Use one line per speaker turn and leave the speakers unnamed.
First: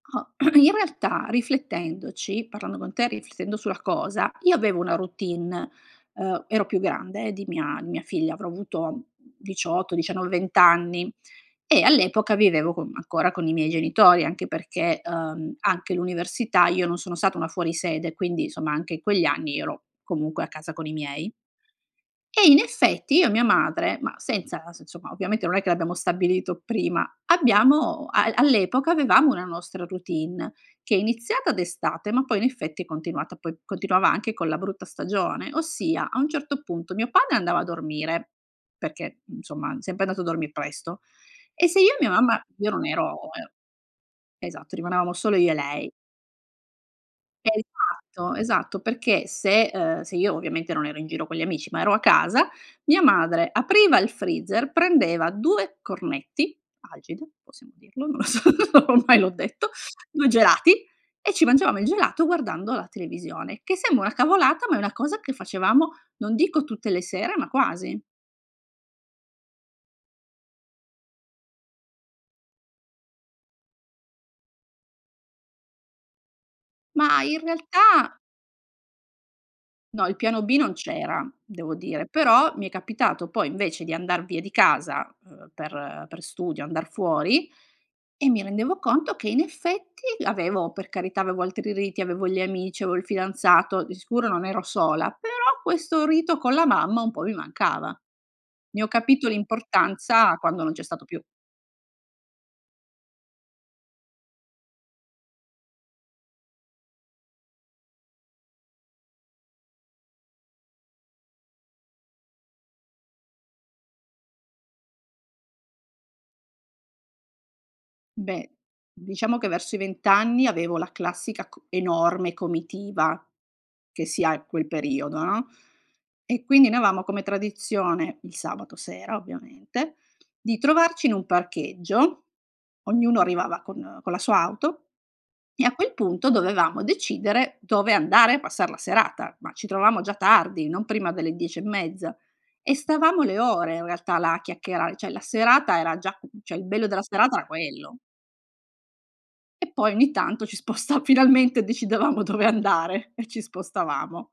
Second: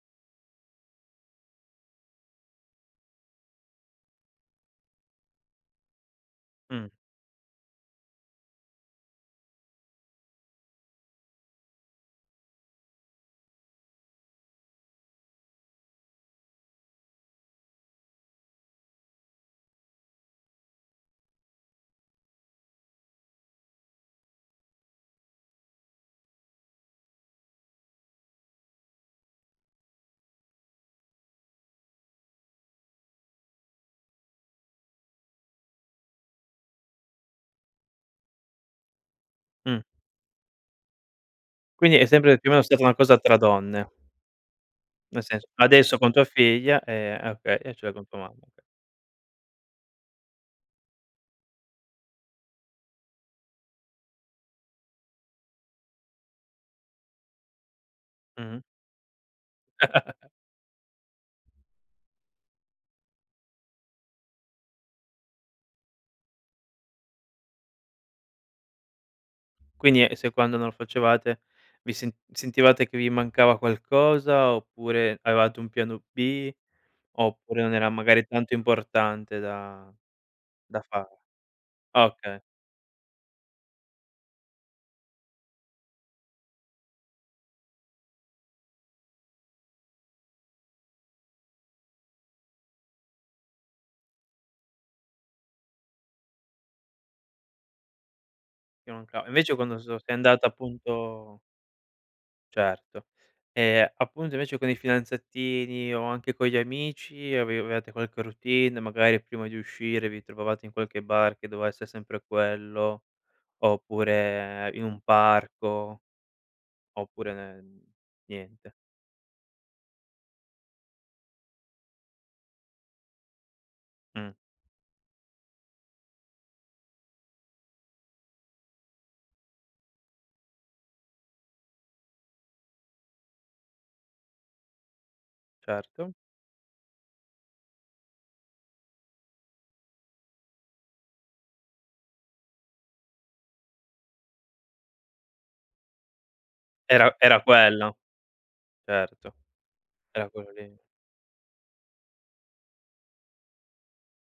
Ah in realtà, riflettendoci parlando con te, riflettendo sulla cosa, io avevo una routine. Uhm, ero più
Mh.
grande di mia mia figlia, avrò avuto 18, 19, 20 anni, e all'epoca vivevo con ancora con i miei genitori. Anche perché, uhm, anche l'università io non sono stata una fuori sede. Quindi, somma, anche in quegli anni io ero comunque a casa con i miei. E in effetti io e mia madre, ma senza adesso, insomma, ovviamente non è che l'abbiamo stabilito prima; abbiamo al all'epoca avevamo una nostra routine che è iniziata d'estate ma poi, in effetti, è continuata poi continuava anche con la brutta stagione, ossia, a un certo punto, mio padre andava a dormire, perché, mhmm, insomma è
Mh.
sempre andato a dormì presto. E se io e
Quindi è
mia
sempre
mamma
più o meno
io
stata
non
una cosa
ero
tra donne.
e esatto, rimanevamo
Nel
solo
sens
io e lei.
adesso con tua figlia ehm, ah, okay, e cioè con tua
Esatto,
mamma, oka
esatto, perché se, ehm se io ovviamente non ero in giro con gli amici, ma ero a casa, mia madre apriva il freezer, prendeva 2 cornetti Algida, possiamo dirlo? Non lo so,
Mh-mh.
ormai l'ho detto; 2 gelati e ci mangiavamo il gelato guardando la televisione, che sembra una cavolata ma è una cosa che facevamo non dico tutte le sere, ma quasi.
Quindi e se quando non lo facevate vi sent sentivate che vi mancava qualcosa oppure avevate un piano B,
Ma in
oppure non era
realtà
magari tanto importante da
No il piano B non
da far
c'era, devo
ah,
dire,
okay.
però mi è capitato poi, invece, di andar via di casa, ehm, per per studio andar fuori e mi rendevo conto che, in effetti, l'avevo per carità avevo altri riti, avevo gli amici, avevo il fidanzato, di sicuro non ero sola, però questo rito con la mamma un po' mi mancava. Ne ho
Ti mancav
capito
invece quando so sei
l'importanza
andata,
quando non c'è stato più.
appunto Certo. Ehm, appunto invece con i fidanzatini o anche con gli amici avevate qualche routine, magari prima di uscire vi trovavate in qualche bar che doveva essere sempre quello, oppure in un parco? Oppure nen
Beh,
niente.
diciamo che verso i 20 anni avevo la classica co enorme comitiva che si
Mh.
ha quel periodo, no, e quindi noi avevamo come tradizione, il sabato sera ovviamente, di trovarci in un parcheggio, ognuno arrivava con con la sua auto e a quel
Certo.
punto dovevamo decidere dove andare a passar la serata, ma ci trovavamo già tardi, non prima delle 10 e mezza. E stavamo le ore in realtà là a chiacchierare; cioè la serata era già cioè il bello della
Era
serata
era
era quello.
quello. Certo,
E poi ogni
era
tanto
quello
ci
lì.
sposta finalmente decidevamo dove andare e ci spostavamo.